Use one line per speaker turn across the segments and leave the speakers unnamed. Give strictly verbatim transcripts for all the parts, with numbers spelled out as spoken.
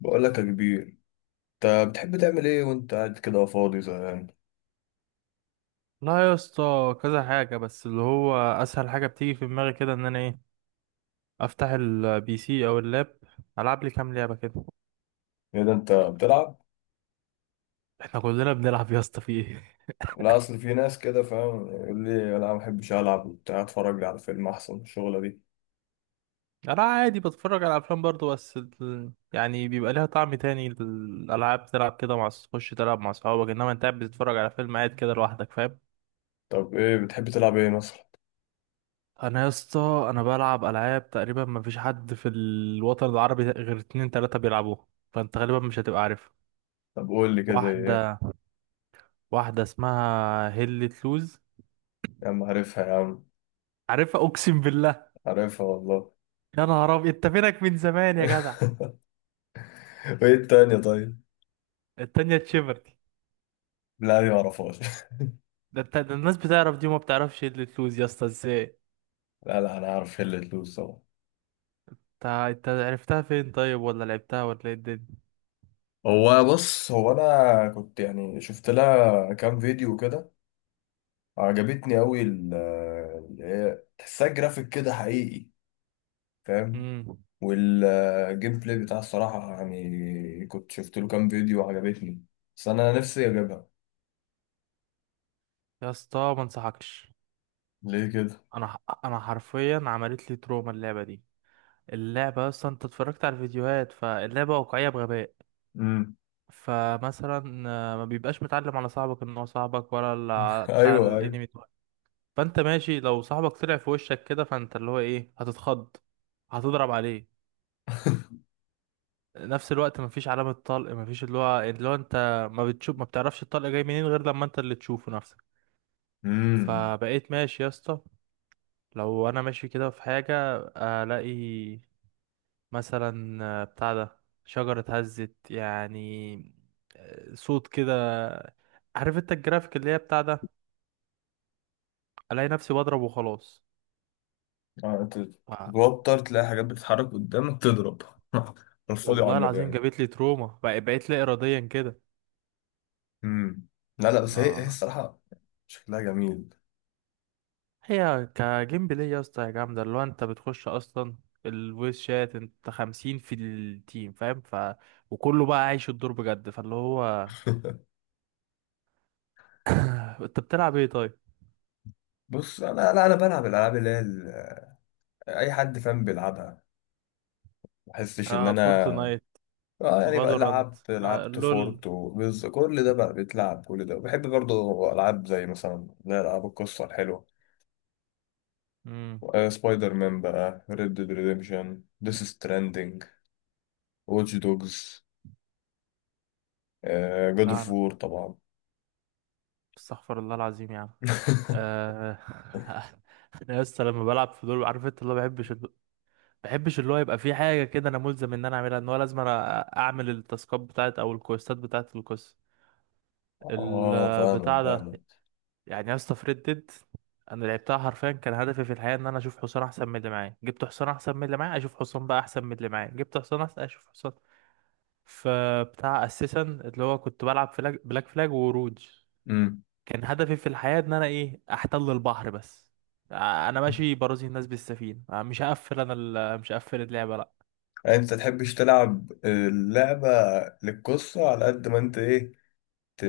بقول لك يا كبير، انت بتحب تعمل ايه وانت قاعد كده فاضي زهقان؟
لا يا اسطى، كذا حاجة، بس اللي هو أسهل حاجة بتيجي في دماغي كده إن أنا إيه، أفتح البي سي أو اللاب، ألعب لي كام لعبة كده.
ايه ده انت بتلعب؟
إحنا كلنا بنلعب يا اسطى، في إيه؟
لا، اصل في ناس كده فاهم يقول لي انا ما بحبش العب وبتاع اتفرج لي على فيلم احسن من الشغله دي.
أنا عادي بتفرج على أفلام برضه، بس ال... يعني بيبقى ليها طعم تاني الألعاب، تلعب كده مع أص- تخش تلعب مع صحابك، إنما أنت قاعد بتتفرج على فيلم قاعد كده لوحدك، فاهم؟
طب ايه بتحب تلعب ايه مثلا؟
أنا يا اسطى أنا بلعب ألعاب تقريبا مفيش حد في الوطن العربي غير اتنين تلاتة بيلعبوها، فأنت غالبا مش هتبقى عارف.
طب قول لي كده زي ايه؟
واحدة واحدة اسمها هيل لوز.
يا عم عارفها يا عم.
عارفها، اقسم بالله.
عارفها والله.
يا نهار ابيض، انت فينك من زمان يا جدع؟
وايه التانية طيب؟
التانية تشيفرتي.
لا، دي ما اعرفهاش.
ده انت، ده الناس بتعرف دي وما بتعرفش ايه اللي تلوز يا اسطى ازاي؟
لا، لا، انا عارف هي اللي تلوز طبعا.
انت انت عرفتها فين طيب، ولا لعبتها، ولا ايه الدنيا؟
هو بص، هو انا كنت يعني شفت لها كام فيديو كده. عجبتني قوي، ال- اللي هي تحسها جرافيك كده حقيقي. فاهم.
امم
والجيم بلاي بتاعها الصراحة، يعني كنت شفت له كام فيديو وعجبتني. بس أنا نفسي أجيبها.
يا اسطى ما انصحكش.
ليه كده؟
انا ح- انا حرفيا عملت لي تروما اللعبه دي. اللعبه اصلا انت اتفرجت على الفيديوهات، فاللعبه واقعيه بغباء.
امم.
فمثلا آه، ما بيبقاش متعلم على صاحبك ان هو صاحبك ولا ال- بتاع
أيوه، أيوه.
الانمي. فانت ماشي، لو صاحبك طلع في وشك كده فانت اللي هو ايه، هتتخض، هتضرب عليه. نفس الوقت مفيش علامة طلق، مفيش اللي هو اللي هو انت ما بتشوف، ما بتعرفش الطلق جاي منين غير لما انت اللي تشوفه نفسك.
امم.
فبقيت ماشي يا اسطى، لو انا ماشي كده في حاجة، الاقي مثلا آه، بتاع ده، شجرة اتهزت يعني، آه، صوت كده، عارف انت الجرافيك اللي هي بتاع ده، الاقي نفسي بضرب وخلاص.
آه، أنت
ف-
تتوتر تلاقي حاجات بتتحرك قدامك تضرب. الفاضي على
والله العظيم
المجال.
جابت لي تروما، بق- بقيت لا اراديا كده.
امم. لا، لا، بس هي هي
اه.
الصراحة. شكلها جميل.
هي كجيم بلاي يا اسطى يا جامدة، اللي هو انت بتخش اصلا الفويس شات انت خمسين في التيم، فاهم؟ ف وكله بقى عايش الدور بجد، فاللي هو. انت بتلعب ايه طيب؟
بص انا، لا انا بلعب الالعاب اللي هي ال- اي حد فاهم بيلعبها. ما احسش ان
اه
انا.
فورتنايت،
اه، يعني بقى
فالورانت.
لعبت
آه
لعبت
لول.
فورت وبز كل ده بقى بيتلعب، كل ده بحب برضه العاب زي مثلا لا العاب القصه الحلوه.
امم
آه، سبايدر مان بقى، ريد ديد ريديمشن، ديس ستراندنج، واتش دوجز، جاد
لا
اوف
انا،
وور طبعا.
استغفر الله العظيم يا عم. آه... انا يا اسطى لما بلعب في دول، عارف انت اللي هو بحبش الد- بحبش اللي هو يبقى في حاجه كده انا ملزم ان انا اعملها، ان هو لازم انا اعمل التاسكات بتاعت او الكويستات بتاعت القصه،
اه، فاهمك
البتاع ده.
فاهمك.
يعني يا اسطى في ريد ديد، انا لعبتها حرفيا كان هدفي في الحياه ان انا اشوف حصان احسن من اللي معايا، جبت حصان احسن من اللي معايا، اشوف حصان بقى احسن من اللي معايا، جبت حصان احسن، اشوف حصان. فبتاع اساسا اللي هو كنت بلعب فلاج، بلاك فلاج وروج،
امم.
كان هدفي في الحياه ان انا ايه، احتل البحر بس. ع- انا ماشي برازي الناس بالسفينه، آه، مش هقفل انا ال- مش هقفل اللعبه، لا.
انت تحبش تلعب اللعبه للقصه على قد ما انت ايه، ت...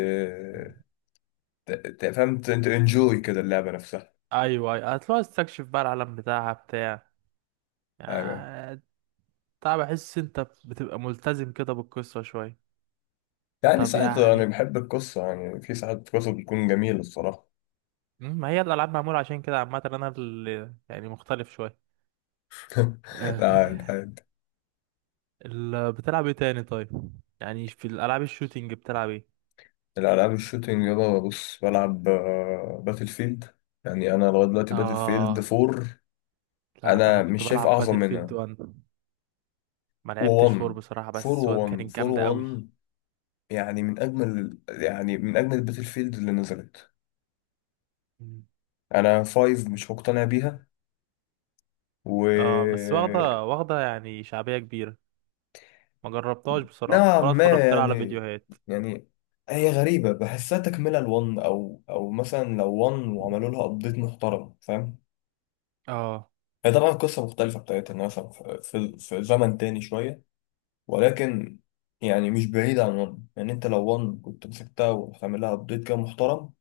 ت... ت- فهمت انت انجوي كده اللعبه نفسها.
ايوه ايوه، هتلاقي استكشف بقى العالم بتاعها، بتاع
ايوه.
يعني، بتاع بحس انت بتبقى ملتزم كده بالقصه شويه.
يعني
طب
ساعات، يعني
يعني،
بحب القصة، يعني في ساعات قصة بتكون جميلة الصراحة.
مم، ما هي الألعاب معمولة عشان كده عامة، أنا اللي يعني مختلف شوية. آه،
لا لا-
ال- بتلعب ايه تاني طيب؟ يعني في الألعاب الشوتينج بتلعب ايه؟
الألعاب الشوتينج يابا، بص بلعب آه، باتل فيلد. يعني أنا لغاية دلوقتي باتل فيلد
آه.
فور.
لا أنا
أنا
كنت
مش شايف
بلعب
أعظم
باتل فيلد
منها.
واحد. ما لعبتش
و1،
فور بصراحة،
فور،
بس واحد
و1،
كانت
فور،
جامدة قوي.
و1. يعني من أجمل يعني من أجمل الباتل فيلد اللي نزلت.
مم.
أنا فايف مش مقتنع بيها.
اه بس
و.
واخدة واخدة يعني شعبية كبيرة، ما جربتهاش بصراحة
نوعا
ولا
ما
اتفرجت لها على
يعني
فيديوهات.
يعني هي غريبة بحسها تكملة لون أو أو مثلا لو ون وعملوا لها أبديت محترم، فاهم.
اه.
هي طبعا قصة مختلفة بتاعتها، إنها مثلا في في في زمن تاني شوية. ولكن، يعني مش بعيدة عن ون، يعني أنت لو ون كنت مسكتها وعامل لها أبديت كده محترم.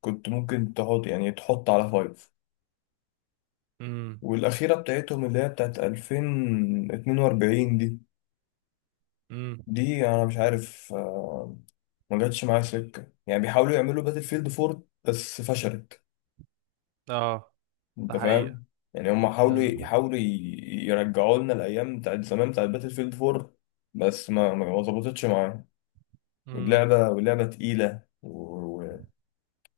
كنت ممكن تحط يعني تحط على فايف.
امم.
والأخيرة بتاعتهم اللي هي بتاعت الفين واتنين واربعين دي
امم.
دي أنا مش عارف. ما جاتش معايا سكة، يعني بيحاولوا يعملوا باتل فيلد فور بس فشلت.
اه. ده
انت
حقيقة.
فاهم. يعني هم حاولوا،
امم.
يحاولوا ي- يرجعوا لنا الايام بتاعت زمان بتاعت باتل فيلد فور. بس ما ما ما ظبطتش معايا.
امم.
واللعبة واللعبة تقيلة، ومش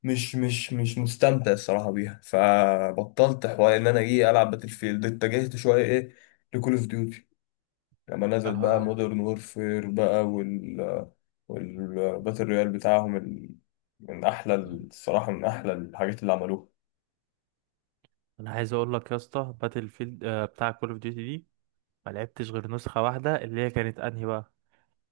مش مش مش مستمتع الصراحة بيها، فبطلت حوار ان انا ايه العب باتل فيلد، اتجهت شوية ايه. لكول اوف ديوتي. لما نزلت بقى
اه.
مودرن وورفير بقى، وال والباتل رويال بتاعهم ال... من أحلى ال- الصراحة، من أحلى الحاجات اللي عملوها.
انا عايز اقول لك يا اسطى باتل فيلد، آه، بتاع كول اوف ديوتي دي ما لعبتش غير نسخه واحده، اللي هي كانت انهي بقى؟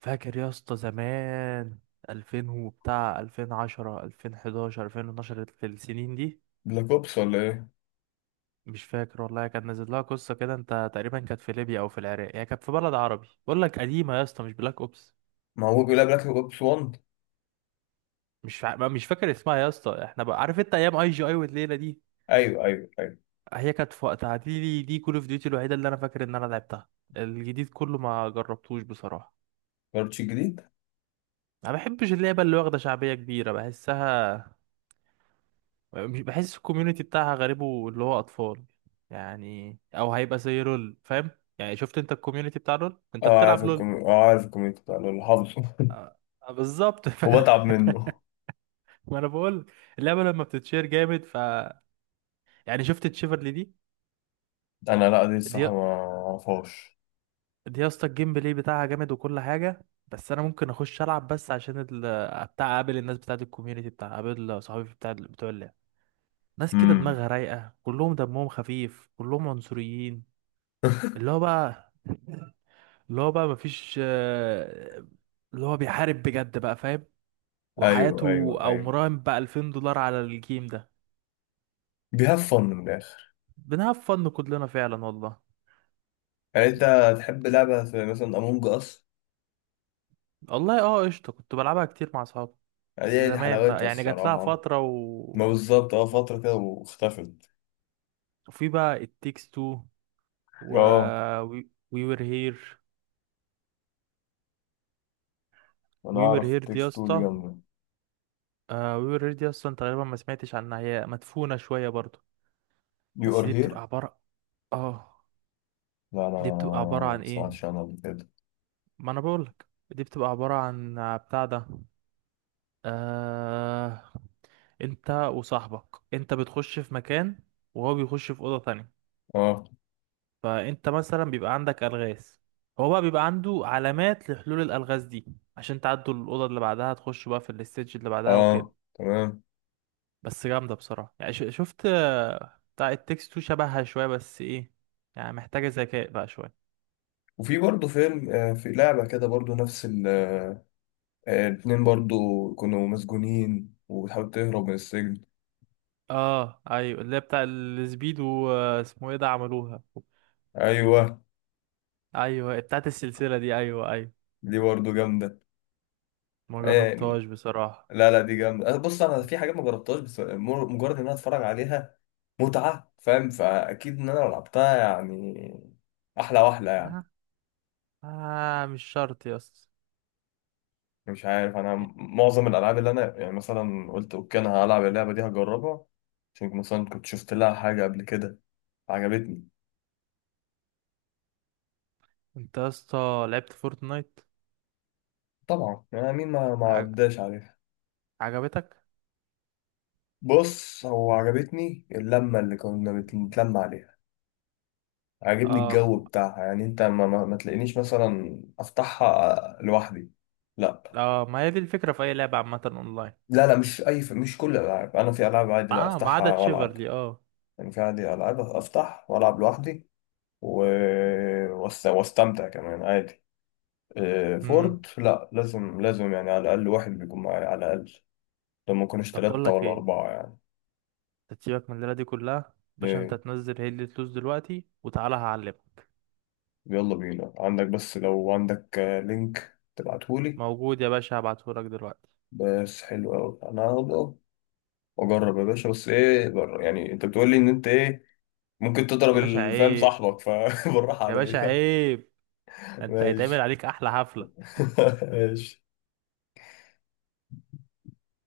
فاكر يا اسطى زمان الفين وبتاع، ألفين وعشرة ألفين وحداشر ألفين واتناشر، السنين دي؟
بلاك أوبس ولا إيه؟
مش فاكر والله، كان نازل لها قصه كده انت، تقريبا كانت في ليبيا او في العراق، هي كانت في بلد عربي، بقول لك قديمه يا اسطى، مش بلاك اوبس.
ما هو بيقول بلاك أوبس ون.
مش فا... ما- مش فاكر اسمها يا اسطى، احنا بقى عارف انت ايام اي جي اي والليله دي.
أيوه، أيوه، أيوه.
هي كانت في وقتها، دي دي كول اوف ديوتي الوحيده اللي انا فاكر ان انا لعبتها. الجديد كله ما جربتوش بصراحه.
بارتش الجديد؟
ما بحبش اللعبة اللي واخدة شعبية كبيرة، بحسها، مش بحس الكوميونتي بتاعها غريبه، اللي هو أطفال يعني، أو هيبقى زي لول، فاهم؟ يعني شفت أنت الكوميونتي بتاع لول، أنت
أه عارف
بتلعب لول.
الكوميك، أه عارف الكوميك بتاع اللي حافظه.
آه، آه، بالظبط. ف...
وبتعب منه.
ما أنا بقول، اللعبة لما بتتشير جامد ف، يعني شفت تشيفرلي دي؟
أنا لأ، دي
دي،
الصراحة ما أعرفهاش.
دي يا اسطى الجيم بلاي بتاعها جامد وكل حاجة، بس أنا ممكن أخش ألعب بس عشان ال... بتاع أقابل الناس بتاعت الكوميونتي، بتاع أقابل صحابي بتاع بتوع اللعبة. ناس كده
أمم.
دماغها رايقة، كلهم دمهم خفيف، كلهم عنصريين، اللي هو بقى اللي هو بقى مفيش آه، اللي هو بيحارب بجد بقى، فاهم؟
أيوه،
وحياته،
أيوه،
او
أيوه.
مراهن بقى ألفين دولار على الجيم ده.
بيهاف فن من الآخر.
بنهاف فن كلنا فعلا والله.
يعني أنت تحب لعبة زي مثلا أمونج أس؟
والله اه قشطة، كنت بلعبها كتير مع اصحابي،
يعني
بس
دي دي
زمان بقى
حلاوتها
يعني جات لها
الصراحة.
فترة و...
ما بالظبط اه، فترة كده واختفت.
وفي بقى التيكس تو، و
اه،
وي وير هير.
انا
وي وير
اعرف
هير دي يا
التكست تو دي
اسطى،
جامدة.
وي وير هير دي اصلا تقريبا ما سمعتش عنها، هي مدفونة شوية برضو.
يو ار
بس دي
هير.
بتبقى عبارة، اه.
لا، انا
دي بتبقى عبارة
ما
عن ايه؟
سمعتش عنها قبل كده.
ما انا بقولك دي بتبقى عبارة عن بتاع ده، آه... انت وصاحبك، انت بتخش في مكان وهو بيخش في أوضة تانية،
اه.
فانت مثلا بيبقى عندك ألغاز، هو بقى بيبقى عنده علامات لحلول الألغاز دي، عشان تعدوا الأوضة اللي بعدها تخشوا بقى في الاستيج اللي بعدها وكده.
اه، تمام.
بس جامدة بصراحة، يعني ش- شفت آه، بتاع التكست تو شبهها شوية، بس ايه، يعني محتاجة ذكاء بقى شوية.
وفي برضه فيلم، آه في لعبة كده برضه نفس ال، آه، الاتنين برضه كانوا مسجونين وبتحاول تهرب من السجن.
اه ايوه، اللي هي بتاع السبيد واسمه ايه ده، عملوها.
ايوه.
ايوه بتاعت السلسله دي، ايوه ايوه.
دي برضه جامدة.
ما
يعني،
جربتهاش بصراحه.
لا، لا، دي جامدة، آه، بص انا في حاجات ما جربتهاش بس مر- مجرد ان انا اتفرج عليها. متعة، فاهم، فاكيد ان انا لو لعبتها يعني. احلى واحلى
آه.
يعني.
آه مش شرط يا اسطى.
مش عارف، انا معظم الالعاب اللي انا يعني مثلا قلت اوكي انا هلعب اللعبه دي هجربها. عشان مثلا كنت شفت لها حاجه قبل كده عجبتني.
انت يا اسطى لعبت فورتنايت؟
طبعا يعني مين ما ما
عج...
عداش عليها.
عجبتك؟
بص، هو عجبتني اللمه اللي كنا بنتلم عليها. عجبني
اه.
الجو بتاعها، يعني انت ما, ما, ما تلاقينيش مثلا افتحها لوحدي. لا.
اه ما هي دي الفكره في اي لعبه عامه اونلاين.
لا، لا، مش اي ف... مش كل الالعاب، انا في العاب عادي لا
اه ما عدا
افتحها والعب.
تشيفرلي، اه.
يعني في عادي العاب افتح والعب لوحدي. و... وأست- واستمتع كمان عادي. آه،
امم.
فورد لا، لازم لازم يعني على الأقل واحد بيكون معايا على الأقل. لما يكونوش
طب بقول
تلاتة
لك
ولا
ايه،
أربعة يعني.
أنت تسيبك من الليله دي كلها باشا، انت
إيه،
تنزل هي اللي فلوس دلوقتي وتعالى هعلمك.
يلا بينا عندك، بس لو عندك آه، لينك تبعتهولي.
موجود يا باشا، هبعتهولك دلوقتي.
بس حلو أوي أنا هبقى أجرب يا باشا، بس إيه بر- يعني أنت بتقولي إن أنت إيه. ممكن تضرب
يا باشا
الفام
عيب،
صاحبك فبالراحة
يا باشا
عليا.
عيب، انت هيتعمل
ماشي.
عليك احلى حفلة.
ماشي.